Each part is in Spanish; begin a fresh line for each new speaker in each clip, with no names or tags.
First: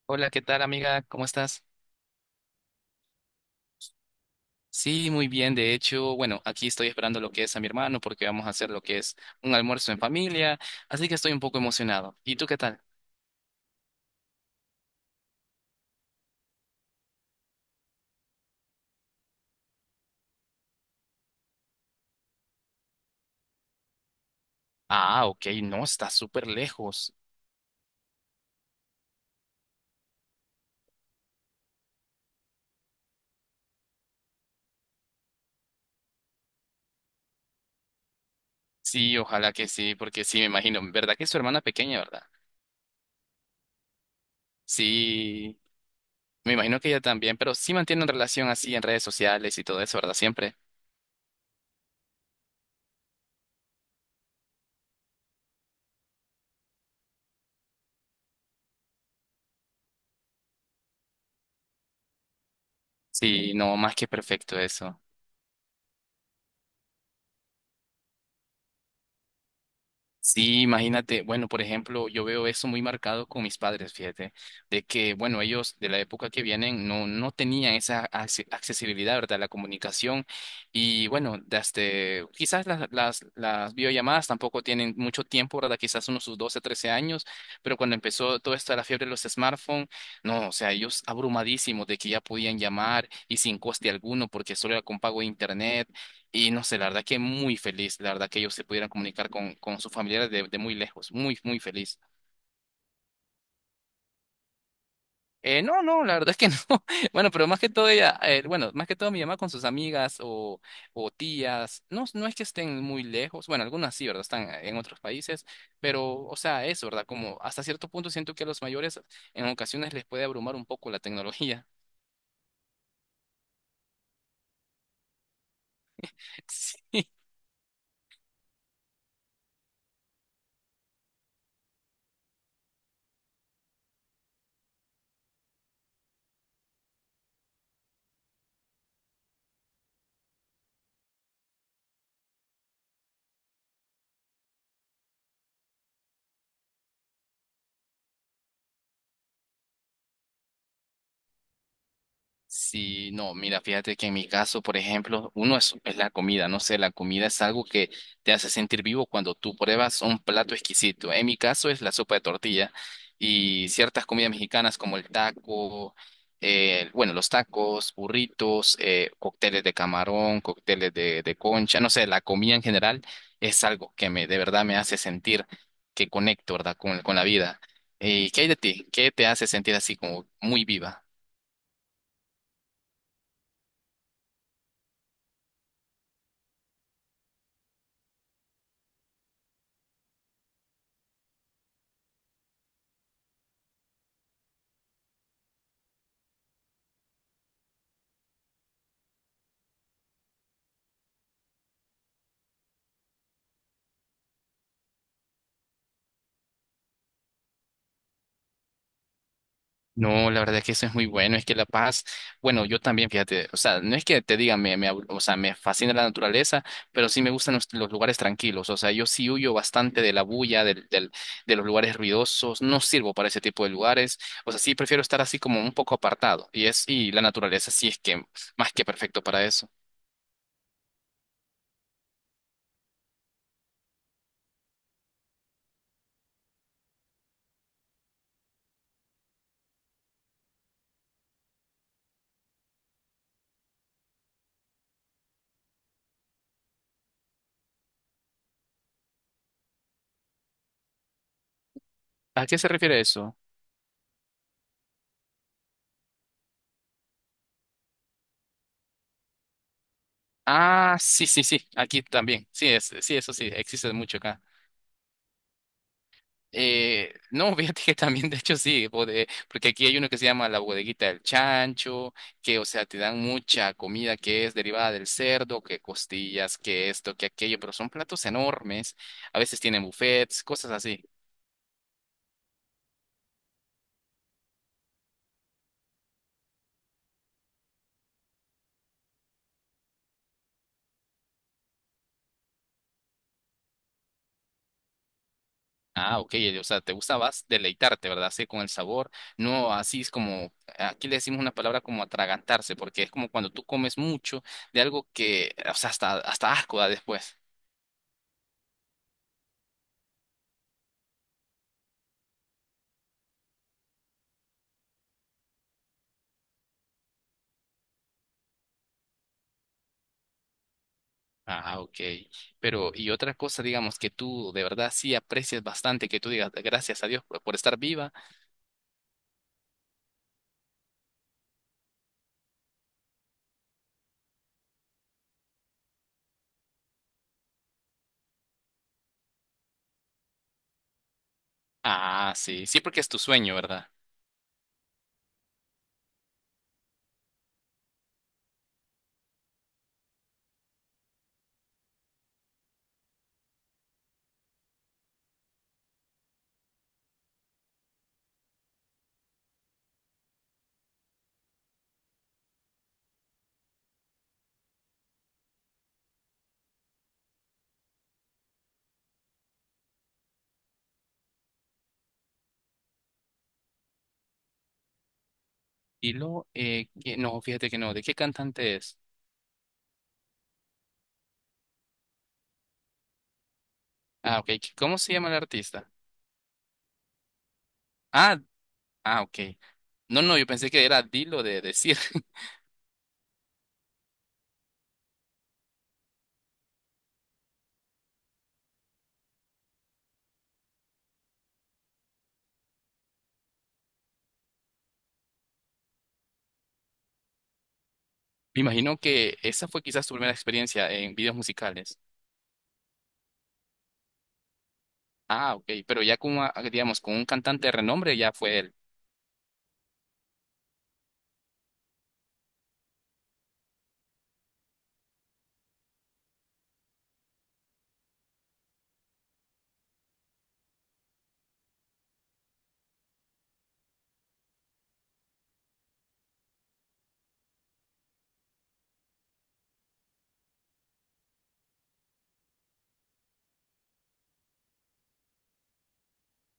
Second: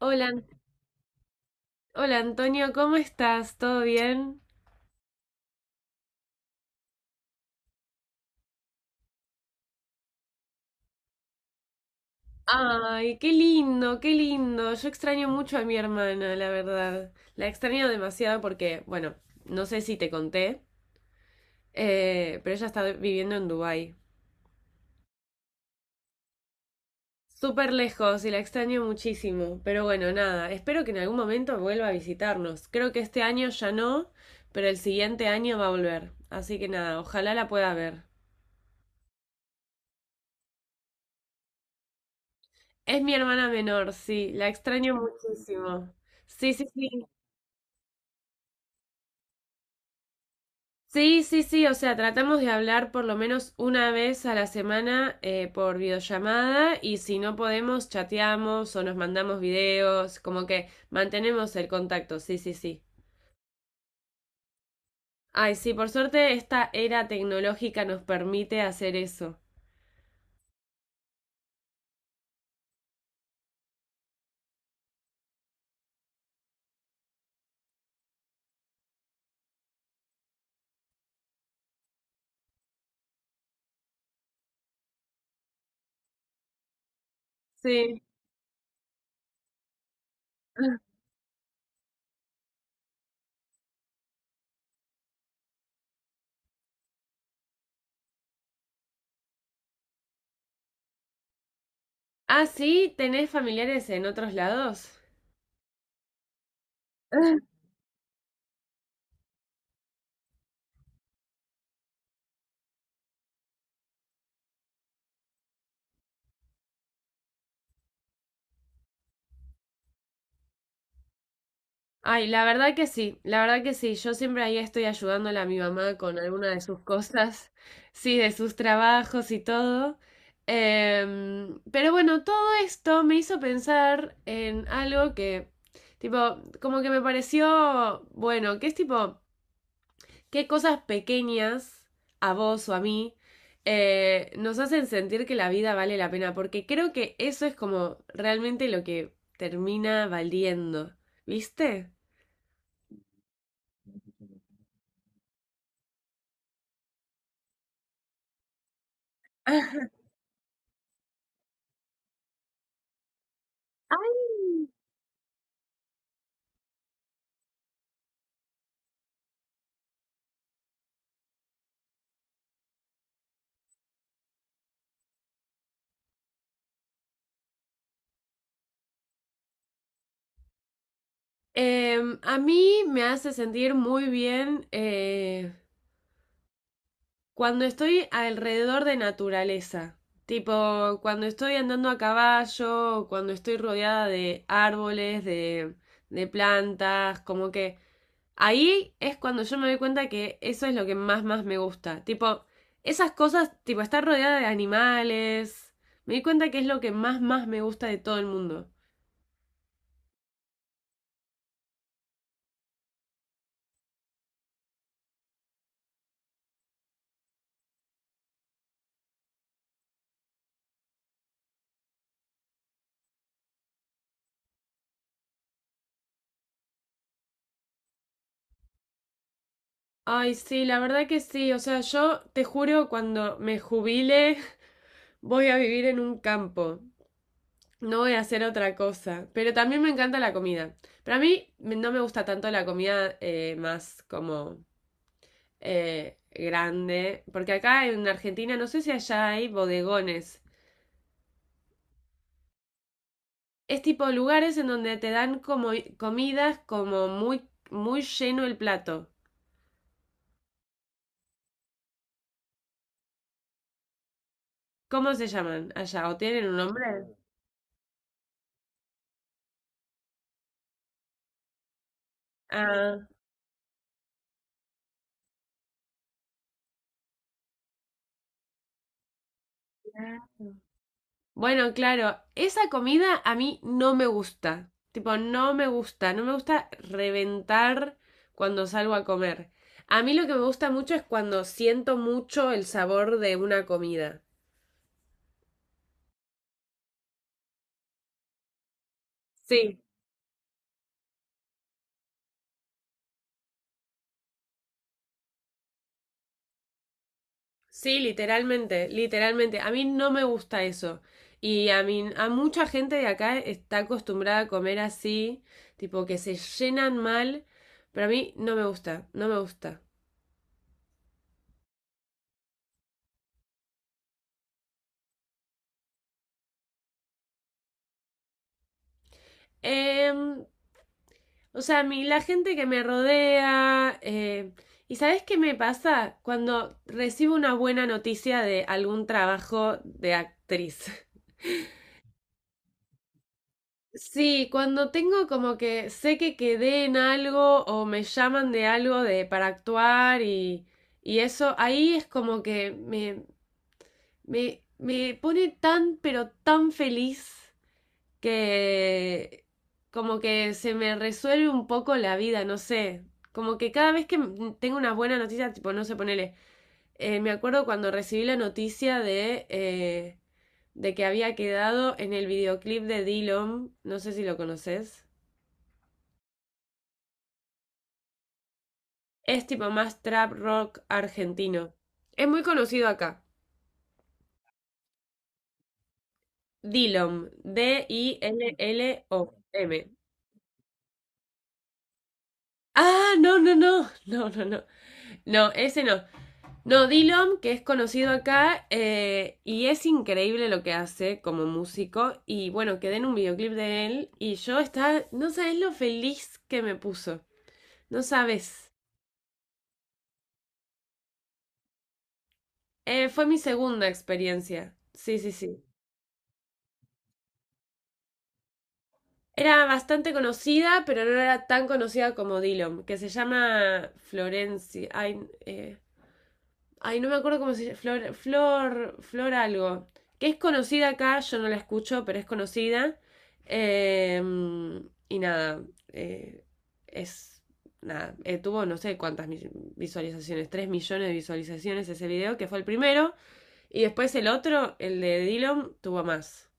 Hola,
Hola, ¿qué
An-
tal, amiga? ¿Cómo estás?
hola Antonio, ¿cómo estás? ¿Todo bien?
Sí, muy bien. De hecho, bueno, aquí estoy esperando lo que es a mi hermano porque vamos a hacer lo que es un almuerzo en familia, así que estoy un poco emocionado. ¿Y tú qué tal?
Ay, qué lindo, qué lindo. Yo extraño mucho a mi hermana, la verdad. La extraño demasiado porque, bueno, no sé si te conté, pero ella está viviendo en Dubái.
Ah, ok, no, está súper lejos.
Súper lejos y la extraño muchísimo. Pero bueno, nada, espero que en algún momento vuelva a visitarnos. Creo que este año ya no, pero el siguiente año va a volver. Así que nada, ojalá la pueda ver.
Sí, ojalá que sí, porque sí, me imagino. ¿Verdad que es su hermana pequeña, verdad?
Es mi hermana menor, sí, la extraño
Sí,
muchísimo. Sí,
me
sí,
imagino que ella
sí.
también, pero sí mantienen relación así en redes sociales y todo eso, ¿verdad? Siempre.
Sí, sí, sí, o sea, tratamos de hablar por lo menos una vez a la semana por videollamada y si no podemos, chateamos o nos mandamos videos, como que mantenemos el contacto, sí, sí, sí.
Sí, no, más que perfecto eso.
Ay, sí, por suerte esta era tecnológica nos permite hacer eso.
Sí, imagínate, bueno, por ejemplo, yo veo eso muy marcado con mis padres, fíjate, de que, bueno, ellos de la época que vienen no tenían esa accesibilidad, ¿verdad? La comunicación y, bueno, desde, quizás las videollamadas tampoco tienen mucho tiempo, ¿verdad? Quizás unos sus 12, 13 años, pero cuando
Sí.
empezó todo esto de la fiebre de los smartphones, no, o sea, ellos abrumadísimos de que ya podían llamar y sin coste alguno porque solo era con pago de internet y no sé, la verdad que muy feliz, la verdad que ellos se pudieran comunicar con sus familiares de muy lejos, muy, muy feliz.
Ah, sí, ¿tenés familiares en otros lados?
No, no, la verdad es que no. Bueno, pero más que todo ella, bueno, más que todo mi mamá con sus amigas o tías, no, no es que estén muy lejos, bueno, algunas sí, ¿verdad? Están en otros países, pero, o sea, eso, ¿verdad? Como hasta cierto punto siento que a los mayores en ocasiones les puede abrumar un poco la tecnología.
Ay, la verdad que sí, la verdad que sí. Yo siempre ahí estoy ayudándole a mi mamá con alguna de sus cosas, sí, de sus trabajos y todo. Pero bueno, todo esto me hizo pensar en algo que, tipo, como que me pareció, bueno, que es tipo, qué cosas pequeñas a vos o a mí nos hacen sentir que la vida vale la pena, porque creo que eso es como realmente lo que termina valiendo, ¿viste?
Sí, no, mira, fíjate que en mi caso, por ejemplo, uno es la comida, no sé, la comida es algo que te hace sentir vivo cuando tú pruebas un plato exquisito. En mi caso es la sopa de tortilla y ciertas comidas
Ay.
mexicanas como el taco, bueno, los tacos, burritos, cócteles de camarón, cócteles de concha, no sé, la comida en general es algo que me, de verdad me hace sentir que conecto, ¿verdad? Con la vida. ¿Y qué hay de ti? ¿Qué te hace sentir así como muy viva?
A mí me hace sentir muy bien cuando estoy alrededor de naturaleza, tipo cuando estoy andando a caballo, o cuando estoy rodeada de árboles, de plantas, como que ahí es cuando yo me doy cuenta que eso es lo que más, más me gusta, tipo esas cosas, tipo estar rodeada de animales, me di cuenta que es lo que más, más me gusta de todo el mundo.
No, la verdad es que eso es muy bueno, es que La Paz, bueno, yo también, fíjate, o sea, no es que te diga, me o sea, me fascina la naturaleza, pero sí me gustan los lugares tranquilos, o sea, yo sí huyo bastante de la bulla, de los lugares ruidosos, no sirvo para ese tipo de lugares, o sea, sí prefiero estar así como un poco apartado, y es, y la naturaleza sí es que más que perfecto para eso.
Ay, sí, la verdad que sí. O sea, yo te juro, cuando me jubile, voy a vivir en un campo. No voy a hacer otra cosa. Pero también me encanta la comida. Pero a mí me- no me gusta tanto la comida más como grande. Porque acá en Argentina, no sé si allá hay bodegones.
¿A qué se refiere eso?
Es tipo lugares en donde te dan como comidas como muy, muy lleno el plato.
Ah, sí, sí, sí, aquí también, sí, es, sí, eso sí, existe mucho acá.
¿Cómo se llaman allá? ¿O tienen un nombre?
No, fíjate que también, de hecho, sí, porque aquí hay uno que se llama la bodeguita del chancho, que, o sea, te
Ah.
dan mucha comida que es derivada del cerdo, que costillas, que esto, que aquello, pero son platos enormes. A veces tienen buffets, cosas así.
Bueno, claro, esa comida a mí no me gusta. Tipo, no me gusta, no me gusta reventar cuando salgo a comer. A mí lo que me gusta mucho es cuando siento mucho el sabor de una comida.
Ah, ok, o sea, te gusta, vas deleitarte, ¿verdad? Sí, con el sabor. No,
Sí,
así es como, aquí le decimos una palabra como atragantarse, porque es como cuando tú comes mucho de algo que, o sea, hasta asco da después.
sí, literalmente, literalmente. A mí no me gusta eso. Y a mí, a mucha gente de acá está acostumbrada a comer así, tipo que se llenan mal, pero a mí no me gusta, no me gusta.
Ah, ok. Pero, y otra cosa, digamos, que tú de verdad sí aprecias bastante, que tú digas gracias a Dios por estar viva.
Em, O sea, a mí la gente que me rodea. ¿Y sabes qué me pasa? Cuando recibo una buena noticia de algún trabajo de actriz.
Ah, sí, sí, porque es tu sueño, ¿verdad?
Sí, cuando tengo como que sé que quedé en algo o me llaman de algo de para actuar y eso, ahí es como que me pone tan, pero tan feliz. Que como que se me resuelve un poco la vida, no sé. Como que cada vez que m- tengo una buena noticia, tipo, no sé, ponele. Me acuerdo cuando recibí la noticia de que había quedado en el videoclip de Dillom, no sé si lo conoces.
Y luego, no, fíjate que no, ¿de qué cantante es?
Es tipo más trap rock argentino. Es muy conocido acá.
Ah, ok, ¿cómo se llama el artista?
Dillom,
Ah, ah, ok.
D-I-L-L-O-M.
No, no, yo pensé que era Dilo de decir.
Ah, no, no, no, no, no, no. No, ese no. No, Dillom, que es conocido acá, y es increíble lo que hace como músico. Y bueno, quedé en un videoclip de él y yo estaba, no sabes lo feliz que me puso, no
Me
sabes.
imagino que esa fue quizás tu primera experiencia en videos musicales.
Fue mi segunda experiencia. Sí, sí,
Ah,
sí.
ok, pero ya como, ah, digamos, con un cantante de renombre ya fue él.
Era bastante conocida, pero no era tan conocida como Dillom, que se llama Florencia. Ay, eh, ay, no me acuerdo cómo se llama. Flor, Flor, Flor algo. Que es conocida acá, yo no la escucho, pero es conocida. Eh, y nada, eh, es. Nada, tuvo no sé cuántas visualizaciones, 3 millones de visualizaciones ese video, que fue el primero. Y después el otro, el de Dylan, tuvo más.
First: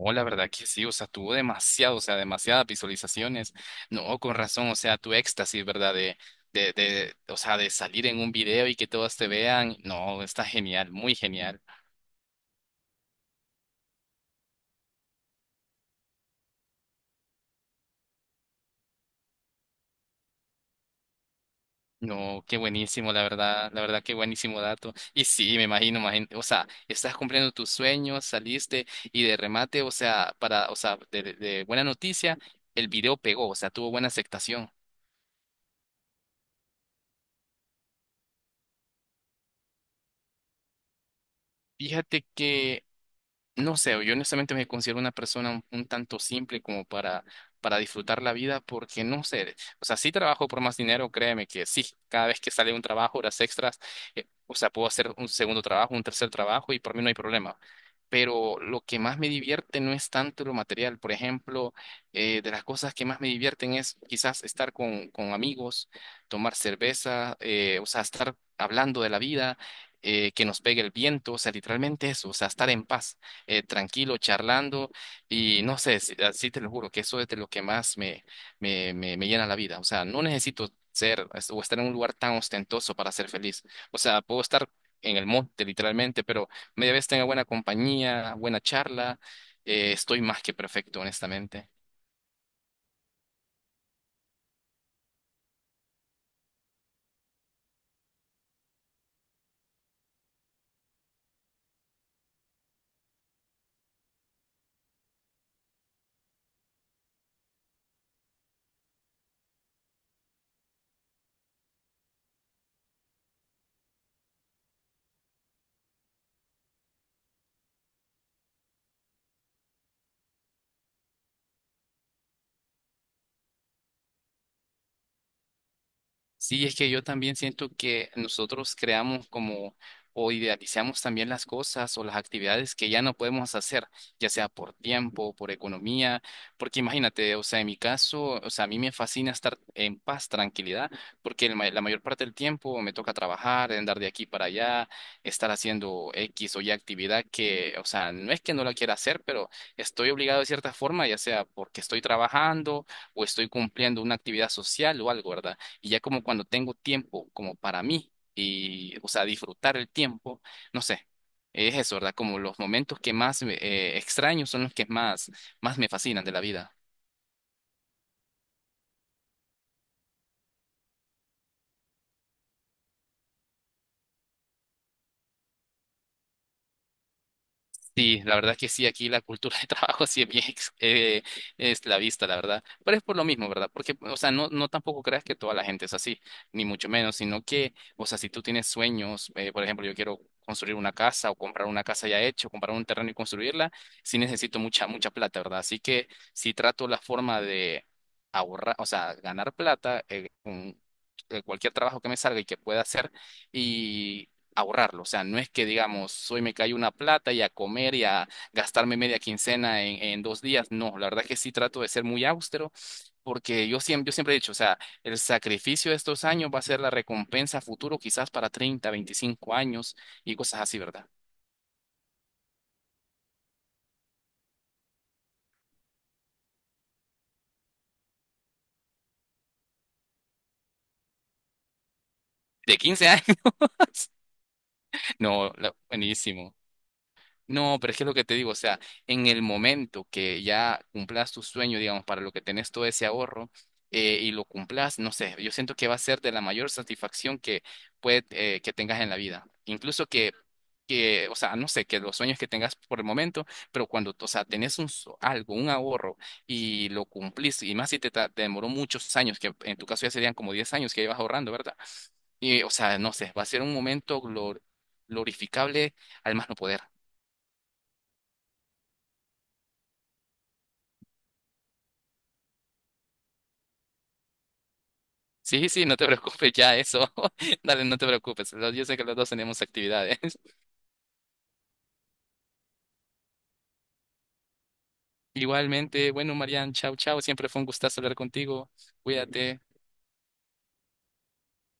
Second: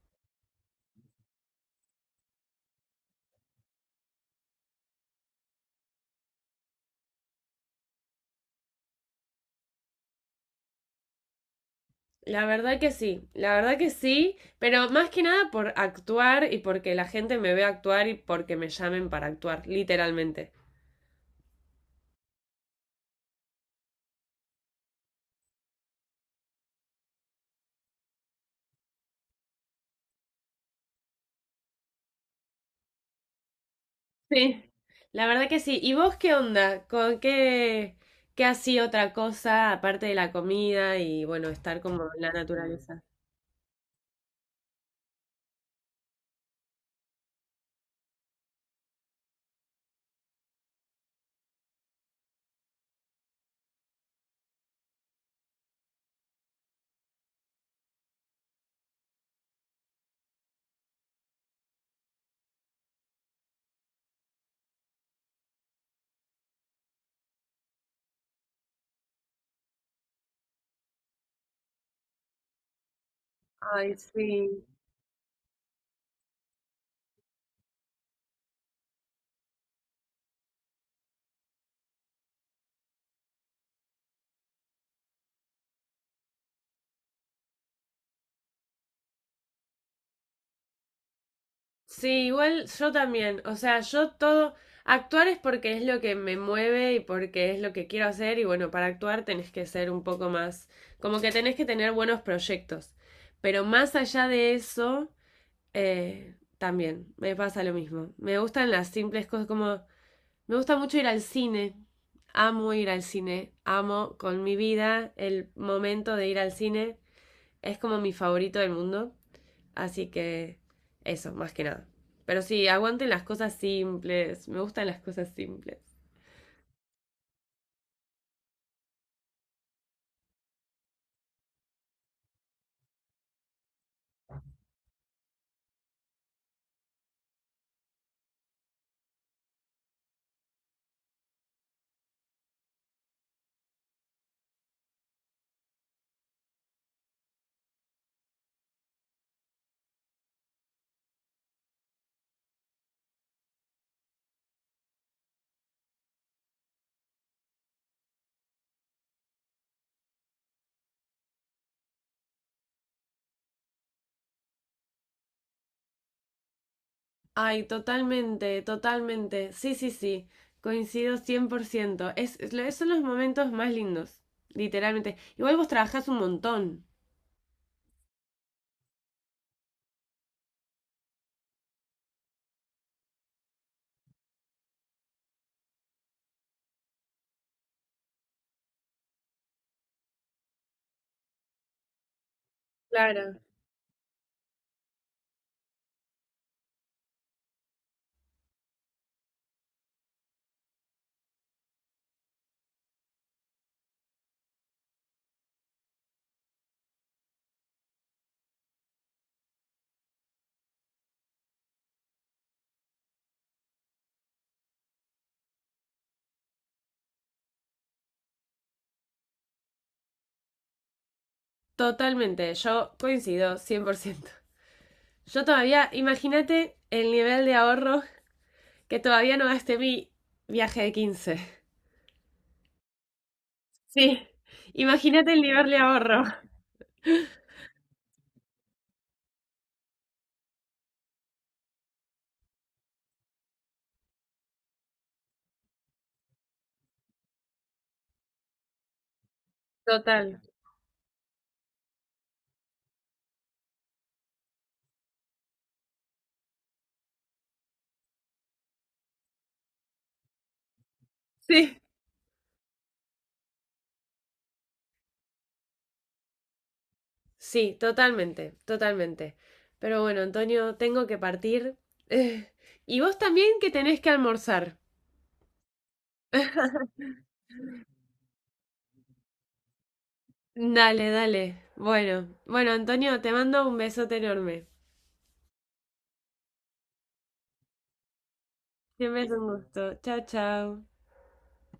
Oh, la verdad que sí, o sea, tuvo demasiado, o sea, demasiadas visualizaciones. No, con razón, o sea, tu éxtasis, ¿verdad? O sea, de salir en un video y que todos te vean. No, está genial, muy genial.
La verdad que sí, la verdad que sí, pero más que nada por actuar y porque la gente me vea actuar y porque me llamen para actuar, literalmente.
No, qué buenísimo, la verdad, qué buenísimo dato. Y sí, me imagino, imagino, o sea, estás cumpliendo tus sueños, saliste y de remate, o sea, para, o sea, de buena noticia, el video pegó, o sea, tuvo buena
Sí,
aceptación.
la verdad que sí. ¿Y vos qué onda? ¿Con qué, qué así otra cosa aparte de la comida y bueno, estar como en
Fíjate
la
que
naturaleza?
no sé, yo honestamente me considero una persona un tanto simple como para disfrutar la vida, porque no sé, o sea, sí trabajo por más dinero, créeme que sí, cada vez que sale un trabajo, horas extras, o sea, puedo hacer un segundo trabajo, un tercer trabajo y por mí no hay problema. Pero lo que más me divierte no es tanto lo material, por ejemplo, de las cosas que más me divierten es quizás estar con amigos, tomar cerveza, o sea, estar hablando de la vida, que nos pegue el viento, o sea, literalmente eso, o sea, estar en paz
Ay,
tranquilo,
sí.
charlando y no sé, así te lo juro, que eso es de lo que más me llena la vida. O sea, no necesito ser o estar en un lugar tan ostentoso para ser feliz. O sea, puedo estar en el monte literalmente, pero media vez tenga buena compañía, buena charla, estoy más que perfecto, honestamente.
Sí, igual yo también. O sea, yo todo, actuar es porque es lo que me mueve y porque es lo que quiero hacer y bueno, para actuar tenés que ser un poco más, como que tenés que tener buenos proyectos. Pero más allá de eso, también me pasa lo mismo. Me gustan las simples cosas como... Me gusta mucho ir al cine. Amo ir al cine. Amo con mi vida el momento de ir al cine. Es como mi favorito del mundo. Así que eso, más que nada. Pero sí, aguanten las cosas simples. Me gustan las cosas simples.
Sí, es que yo también siento que nosotros creamos como o idealizamos también las cosas o las actividades que ya no podemos hacer, ya sea por tiempo, por economía, porque imagínate, o sea, en mi caso, o sea, a mí me fascina estar en paz, tranquilidad, porque la mayor parte del tiempo me toca trabajar, andar de aquí para allá, estar haciendo X o Y actividad que, o sea, no es que no la quiera hacer, pero estoy obligado de cierta forma, ya sea porque estoy trabajando o estoy cumpliendo una actividad social o algo, ¿verdad? Y ya como cuando tengo tiempo como para mí y, o sea, disfrutar el tiempo, no sé, es eso, ¿verdad? Como los momentos que más extraño son los que más, más me fascinan de la vida.
Ay, totalmente, totalmente. Sí, sí, sí. Coincido 100%. Son los momentos más lindos, literalmente. Igual vos trabajás un montón.
Sí, la verdad que sí, aquí la cultura de trabajo sí es bien esclavista, la verdad. Pero es por lo mismo, ¿verdad? Porque, o sea, no tampoco creas que toda la gente es así, ni mucho menos, sino que, o sea, si tú tienes sueños, por ejemplo, yo quiero construir una casa o comprar una casa ya hecha, o comprar un terreno y
Claro.
construirla, sí necesito mucha, mucha plata, ¿verdad? Así que sí trato la forma de ahorrar, o sea, ganar plata con cualquier trabajo que me salga y que pueda hacer ahorrarlo. O sea, no es que digamos, hoy me cayó una plata y a comer y a gastarme media quincena en dos días. No, la verdad que sí trato de ser muy austero porque yo siempre he dicho, o sea, el sacrificio de estos años va a ser la recompensa a futuro quizás para 30, 25 años y cosas así, ¿verdad?
Totalmente, yo coincido 100%. Yo todavía, imagínate el nivel de ahorro que todavía no gasté mi viaje de 15.
De 15 años.
Sí, imagínate el
No,
nivel de ahorro.
buenísimo. No, pero es que es lo que te digo, o sea, en el momento que ya cumplas tu sueño, digamos, para lo que tenés todo ese ahorro y lo cumplas, no sé, yo siento que va a ser de la mayor satisfacción que puede, que tengas en la vida. Incluso
Total.
que, o sea, no sé, que los sueños que tengas por el momento, pero cuando, o sea, tenés un, algo, un ahorro y lo cumplís, y más si te demoró muchos años, que en tu caso ya serían como 10 años que llevas ahorrando, ¿verdad?
Sí,
Y, o sea, no sé, va a ser un momento glorificable al más no poder.
sí, totalmente, totalmente. Pero bueno, Antonio, tengo que partir. Eh, y vos también que tenés que almorzar.
Sí, sí, no te preocupes, ya eso. Dale, no te preocupes. Yo sé que los dos tenemos actividades.
Dale, dale. Bueno, bueno, Antonio, te mando un besote enorme.
Igualmente, bueno, Marian, chao, chao. Siempre fue un gustazo hablar contigo.
Siempre es un
Cuídate.
gusto. Chao, chao.